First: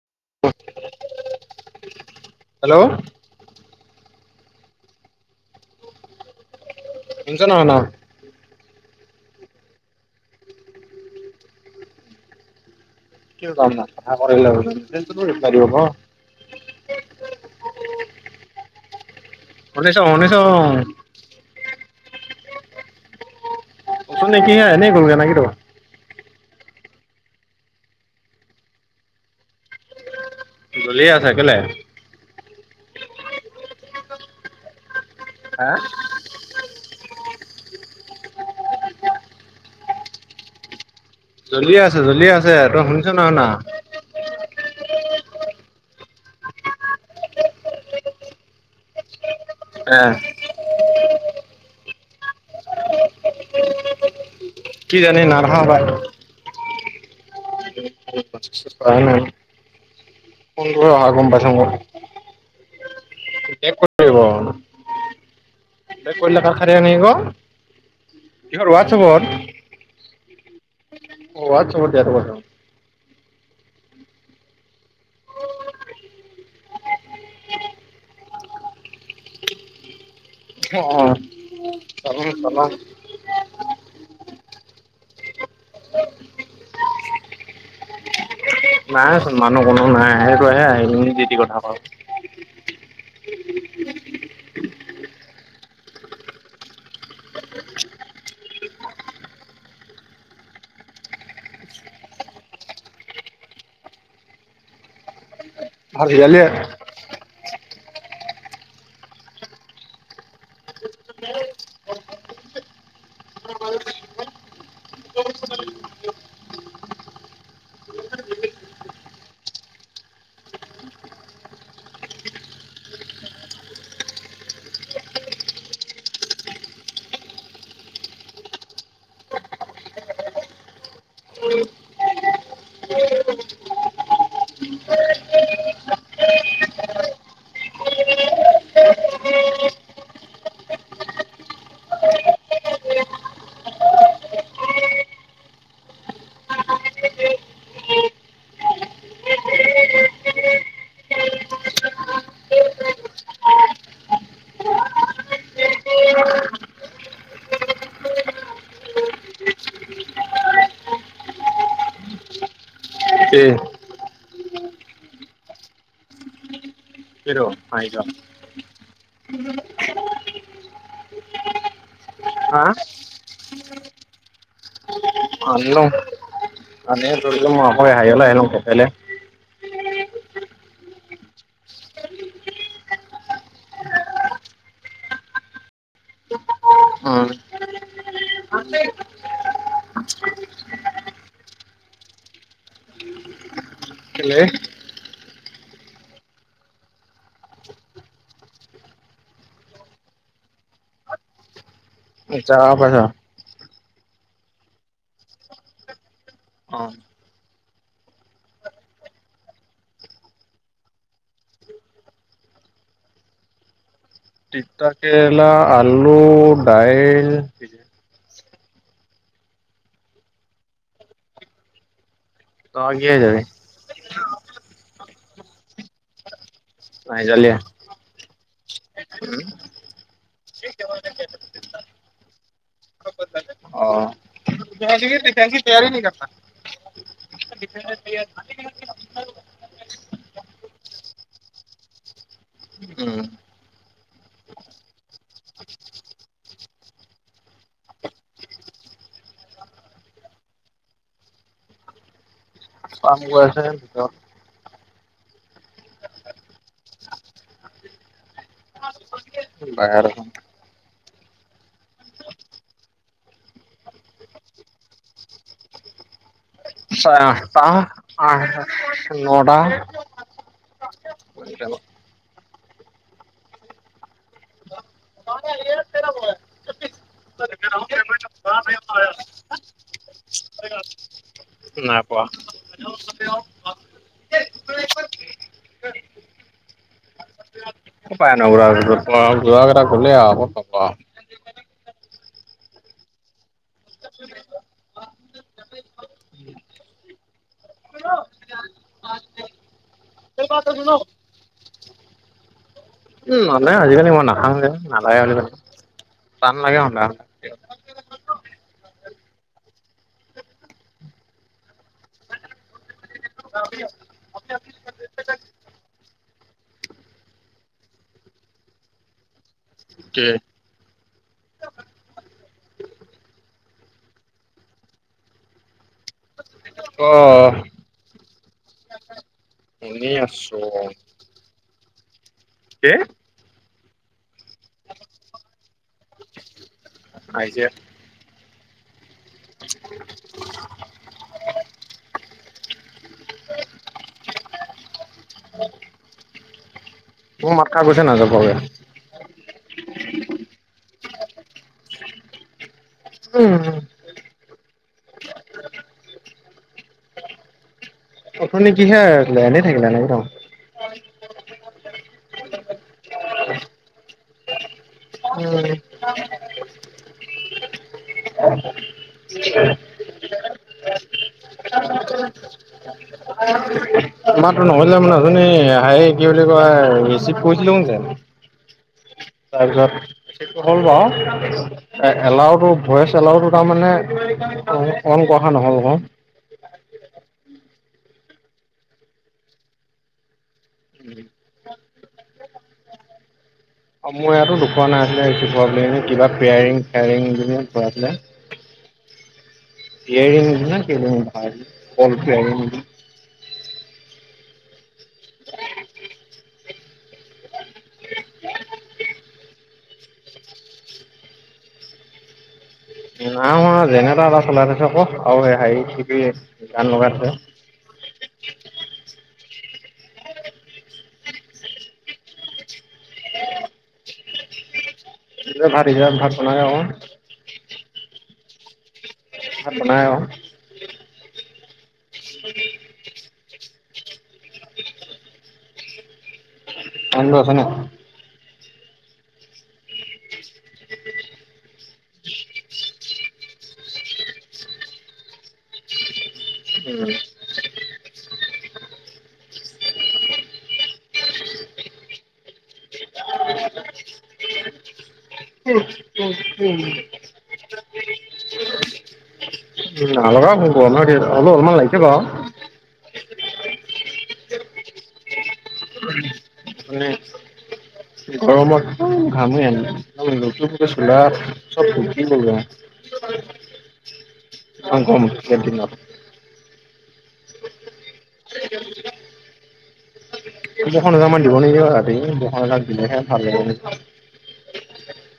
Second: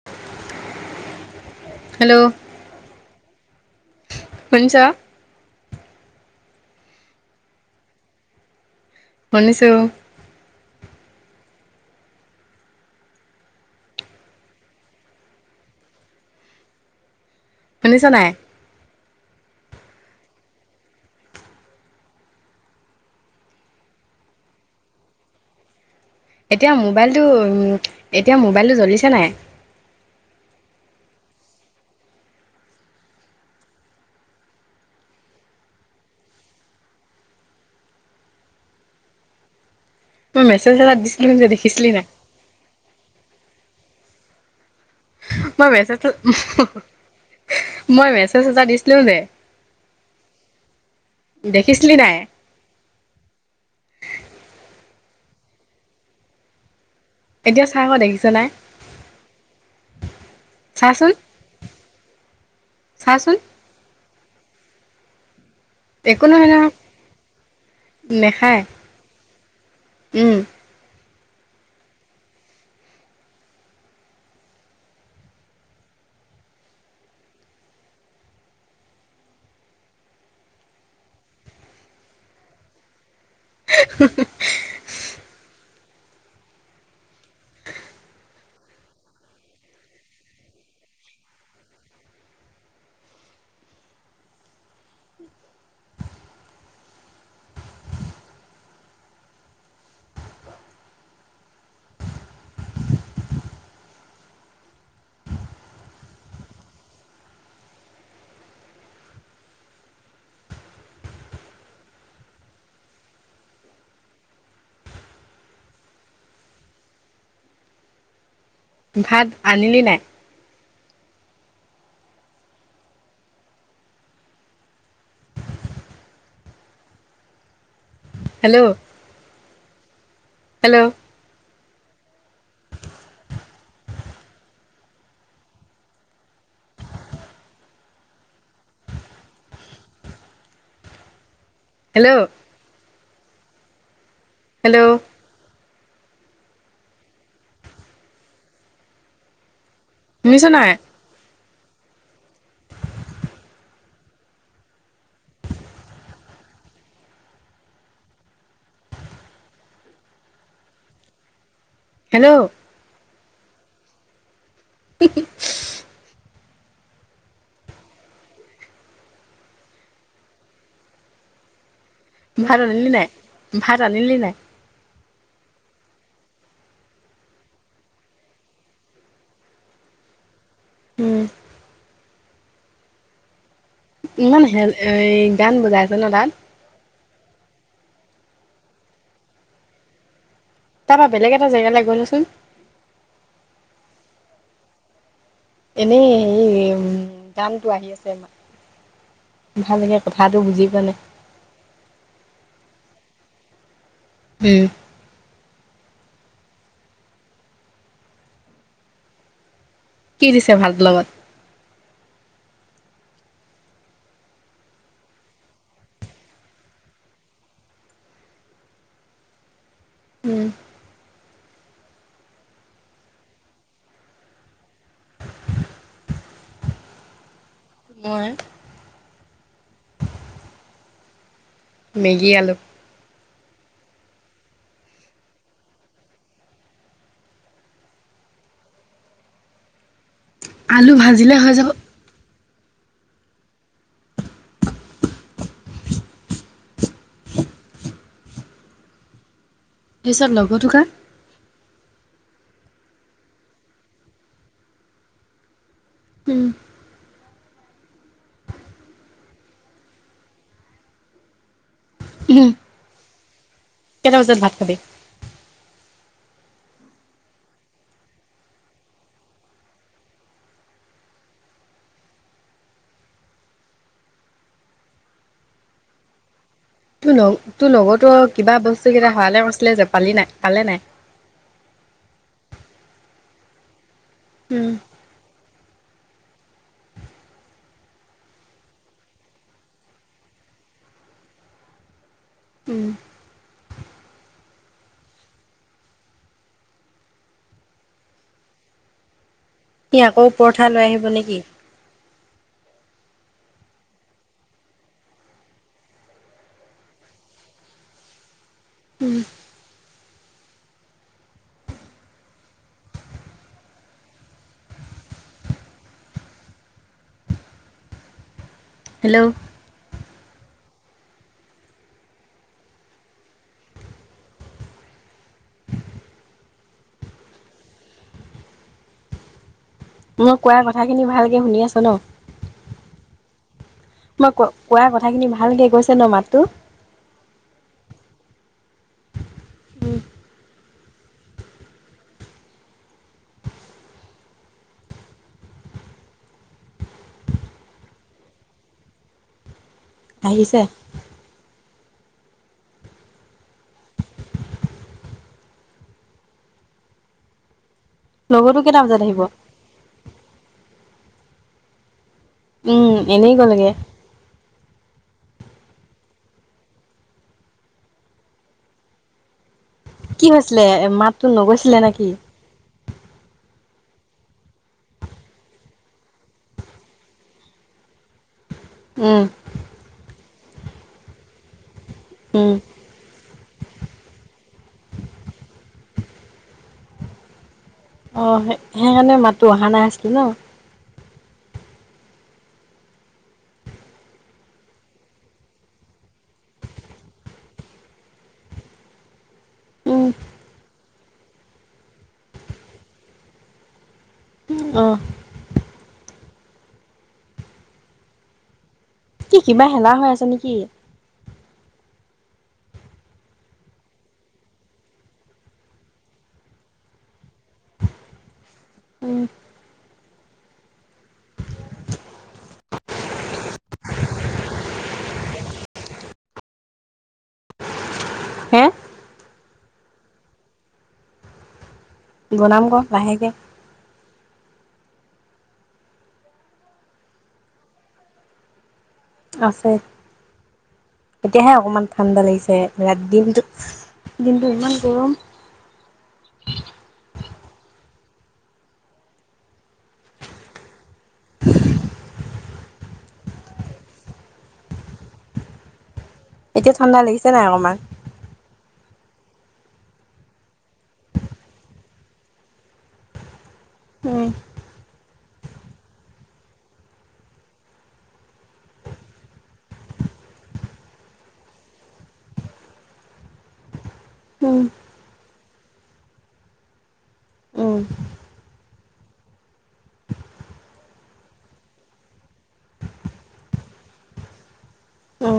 [unintelligible] [unintelligible] Hello! Hello শুনিছ? শুনিছ নাই শুনা? শুনিছোঁ। [unintelligible] শুনিছ নাই? শুনিছোঁ, শুনিছোঁ। [unintelligible] এনেই গ'লগে না কিনো? এতিয়া মোবাইলটো, এতিয়া মোবাইলটো জ্বলিছে নাই? জ্বলিয়ে আছে, কেলে? হা! মই মেছেজ এটা দিছ জ্বলিয়ে আছে, জ্বলিয়ে আছে, তই শুনিছ নাই শুনা? মই মেছেজটো, [unintelligible] মই মেছেজ এটা দিছিলোঁ নাই? [unintelligible] দেখিছিলি নাই? কিজানি, নাই দেখা হপায়। এতিয়া, চা আকৌ দেখিছ নাই? [unintelligible] [unintelligible] অহা চাচোন গম পাইছে মোক। চাচোন? [unintelligible] [unintelligible] একো নহয় নহয় কিহৰ, নেখায় হোৱাটছএপত? উম হোৱাটছএপত [unintelligible] অ'! [unintelligible] [unintelligible] নাইচোন, মানুহ কোনো নাই। সেইটোৱেহে আহি পিনি যি-টি কথা কয়। ভাত সিজালিয়ে? ভাত আনিলি নাই? হেল্ল'? হেল্ল'? হেল্ল'? হেল্ল'? শুনিছ নাই? হেল্ল'? [unintelligible] কি? [unintelligible] হাঁহি লওক ভাত অনিলি নাই, ভাত আনিলি নাই? আনিলো [unintelligible] উম ইমান হে এ গান বজাই আছে ন তাত? হয় তাৰ পৰা বেলেগ এটা জেগালৈ গৈ ল চোন। কেলে এনেই হেৰি উম গানটো আহি আছে মানে। ভালকে কথাটো বুজি পোৱা নাই। এতিয়া কা পাইছ? উম কি দিছে ভাতৰ লগত? তিতা কেৰেলা, আলু, দাইল। উম। তই কা কিহে সিজালি? না সিজালিয়ে? মই উম। [unintelligible] মেগী আলু। [unintelligible] আলু ভাজিলে হৈ যাব। উম। পিছত লগৰটো কা? কাম কৰি আছে ভিতৰত। উম, মই বাহিৰত আছো। উম কেইটা বজাত ভাত খাবি? চাৰে আঠটা নটা। [unintelligible] [unintelligible] তোৰ লগ তোৰ লগৰটোৰ কিবা বস্তু কেইটা হেৰালে কৈছিলে যে পালি নাই পালে নাই? নাই পোৱা। উম ক'ত পায়নো আৰু যোৱাকেইটা গ'লে আৰু কত পাব আৰু। উম [inaudible] [inaudible] সি আকৌ পৰঠা লৈ আহিব নেকি? উম নানে আজিকালি মই নাখাওঁ যে নালাগে বুলি কৈ দিলো টান লাগে সদায়। সদায় উম হেল্ল'! কি? ক'। শুনি মই কোৱা আছো কথাখিনি ভালকে শুনি আছা ন? কে? মই ক, কোৱা কথাখিনি ভালকে গৈছে ন মাতটো? আহিছে। [unintelligible] মোতখা গৈছে, নাযাবলে। আহিছে। উম। লগৰটো অথনি কেইটা কিহে বজাত আহিব আছিলে এনে থাকিলে নেকি ন? উম, এনেই গ'লগে। [inaudible] উম। [unintelligible] [unintelligible] কি হৈছিলে মাতটো নগৈছিলে নেকি? [unintelligible] তোমাৰতো নহ'লেও [unintelligible] আই, কি বুলি কয় ৰিচিভ কৰিছিলোঁ যে উম। তাৰপিছত [unintelligible] হ'ল বাৰু, উম এলাউডটো ভইচ এলাউটো তাৰমানে অন-অন কৰা নহ'ল গৈ অ, সে সেইকাৰণে মাতটো অহা নাছিল ন? অ, মোৰ ইয়াতো দুখন আছিলে কিবা পেয়াৰিং, কিবা পেয়াৰিং-টেয়াৰিং [unintelligible] আছিলে। উম [inaudible] অ। কি কিবা হেলা হৈ আছে নেকি? নাই হোৱা, যেনেটাৰ এটা চলাই থৈছে, আকৌ আৰু হেৰি কি কি [unintelligible] গান লগাই থৈ। উম নিজৰ ভাত নিজে ভাত বনাই [inaudible] হে ভাত বনাই আওঁ। বনাম ক লাহেকে। কাৰণ্ট লৈ আছে নে? আছে। তেতিয়াহে অকমান ঠাণ্ডা লাগিছে, ৰা দিনটো দিনটো ইমান গৰম। উম। এতিয়া ঠাণ্ডা লাগিছে, নাই অকণমান। উম, [unintelligible] আমাৰখিনিত অলমান লাগিছে বা। উম। [inaudible] মানে গৰমত ঘামেই আনে। [inaudible] [inaudible] উম। ইমান গৰম কেনটিনত। উম। [inaudible] এজা মান দিব নেকি ৰাতি, বৰষুণ এজাক দিলেহে ভালে হ'ব। অঁ।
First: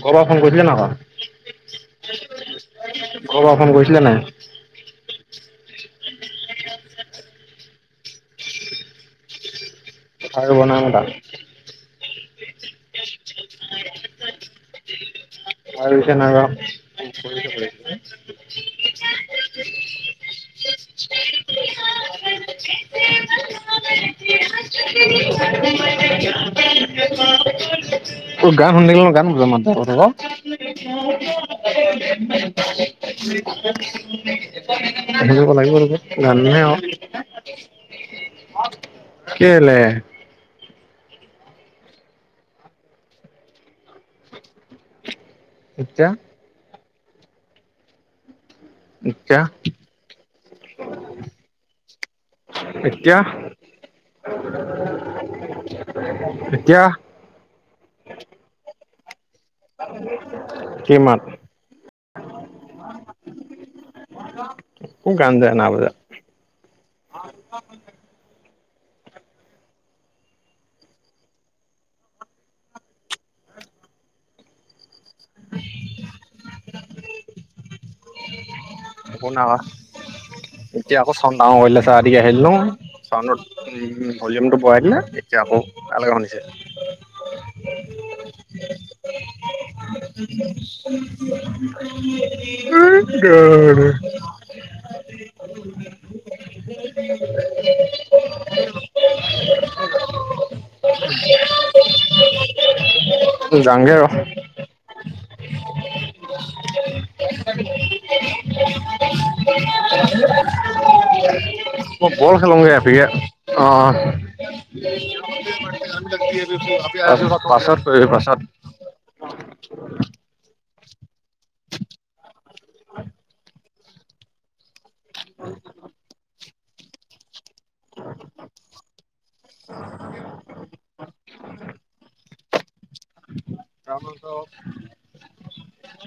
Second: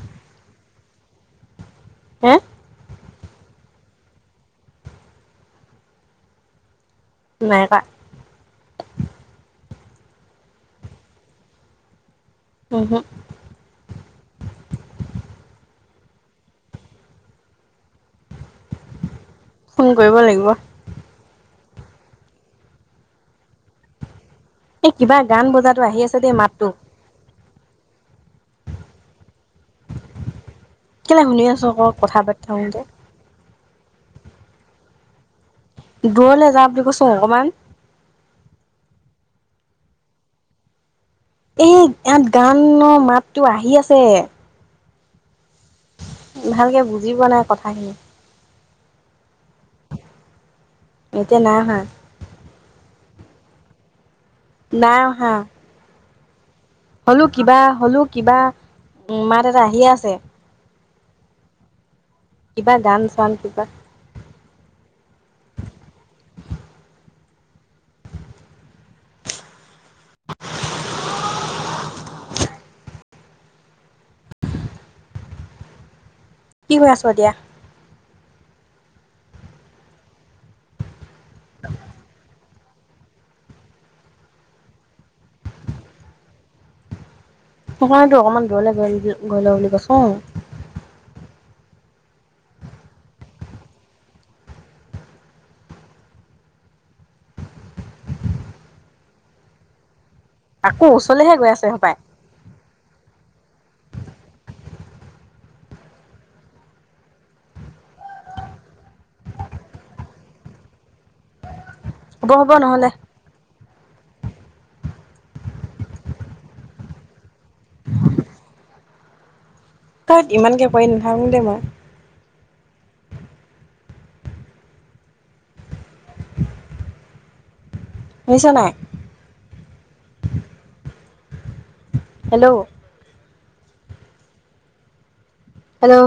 ইকৰ পৰা ফোন কৰিছিলে নহয়। হে? ঘৰ পৰা ফোন কৰিচিলে নাই? নাই কৰা। আৰু [unintelligible] ওহো। আৰু কেনেকা [unintelligible] ফোন কৰিব লাগিব। এই কিবা গান বজাটো আহি আছে দেই মাতটো। [unintelligible] তোৰ গান শুনিলে [unintelligible] গান বজাম কেলে শুনি আছো আকৌ কথা পাতি থাকোতে [unintelligible] [unintelligible] লাগিব দূৰলে গানহে যা বুলি আৰু। কৈছো অকমান কেলে? এই ইয়াত গানৰ মাতো আহি আছে। এতিয়া? ভালকে বুজিপোৱা নাই কথাখিনি। এতিয়া? এতিয়া নাই অহা। এতিয়া? নাই অহা এতিয়া? হলো কিবা হলো কিবা উ মাত এটা আহিয়ে আছে কি মাত? কিবা গান চান কিবা গানযা নাবজা। [unintelligible] কি হৈ আছ এতিয়া? একো না কৰা। এতিয়া আকৌ চাইন্দ ডাঙৰ কৰিলে চা [unintelligible] চাউণ্ডত ভলিউমটো বঢ়াই দিলে এতিয়া আকৌ তালকে শুনিছে। সেইকাৰণেটো অকমান দূৰলৈ গৈ গৈল' বুলি কৈছো। [unintelligible] আকৌ ওচৰলৈহে গৈ আছে হ'পাই। জাঙগে আৰু। হ'ব বল হ'ব খেলোগে নহ'লে [unintelligible] অ'। পাছত কৰিবি পাছত। [unintelligible] ইমানকে কৰি নাথাকো দেই মই। [inaudible] বুজিছা নাই। [unintelligible] হেল্ল'। তামোলটো হেল্ল'।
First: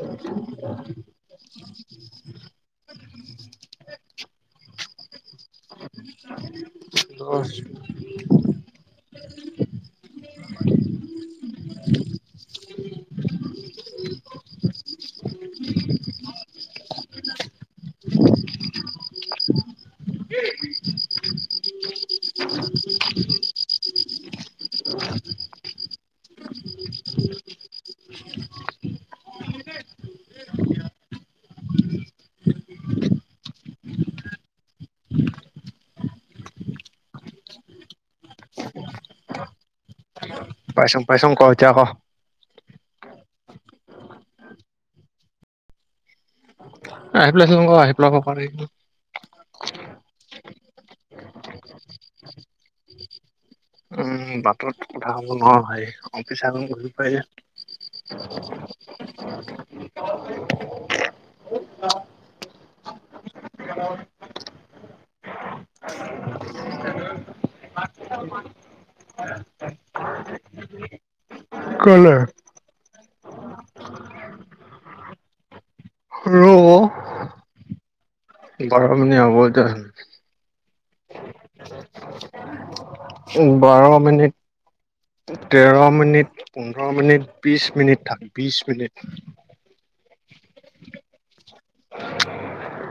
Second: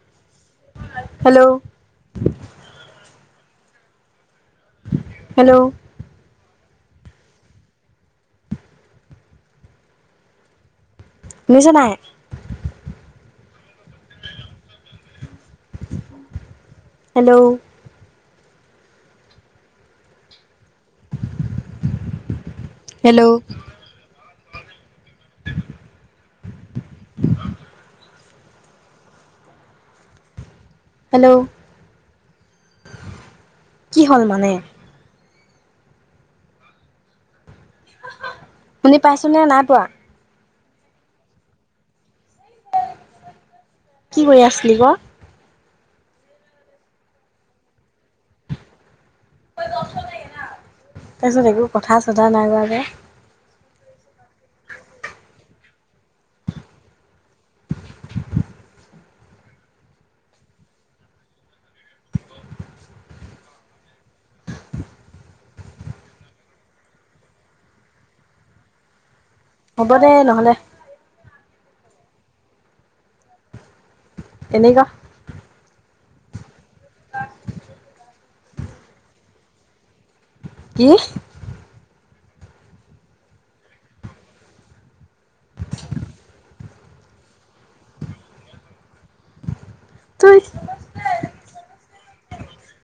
[unintelligible] হেল্ল'। হেল্ল'। [unintelligible] শুনিছা নাই? হেল্ল! হেল্ল! হেল্ল! কি হ'ল মানে? শুনি পাইছ নে, নাই পোৱা? পাইছোং, পাইছোং ক এতিয়া ক'। কি কৰি আছিলি ক? [unintelligible] তাৰপিছত একো কথা-চথা নাই কোৱা যে? উম, বাটত কথা ক'ব নোৱাৰো ভাই, অফিচা [unintelligible] [unintelligible] [unintelligible] হ'ব দে নহ'লে। কেলে? এনেই [inaudible] ৰো। [unintelligible] হ'ব এতিয়া। কি? উম বাৰ মিনিট তেৰ মিনিট, পোন্ধৰ মিনিট, বিশ মিনিট থাক, বিশ মিনিট। তই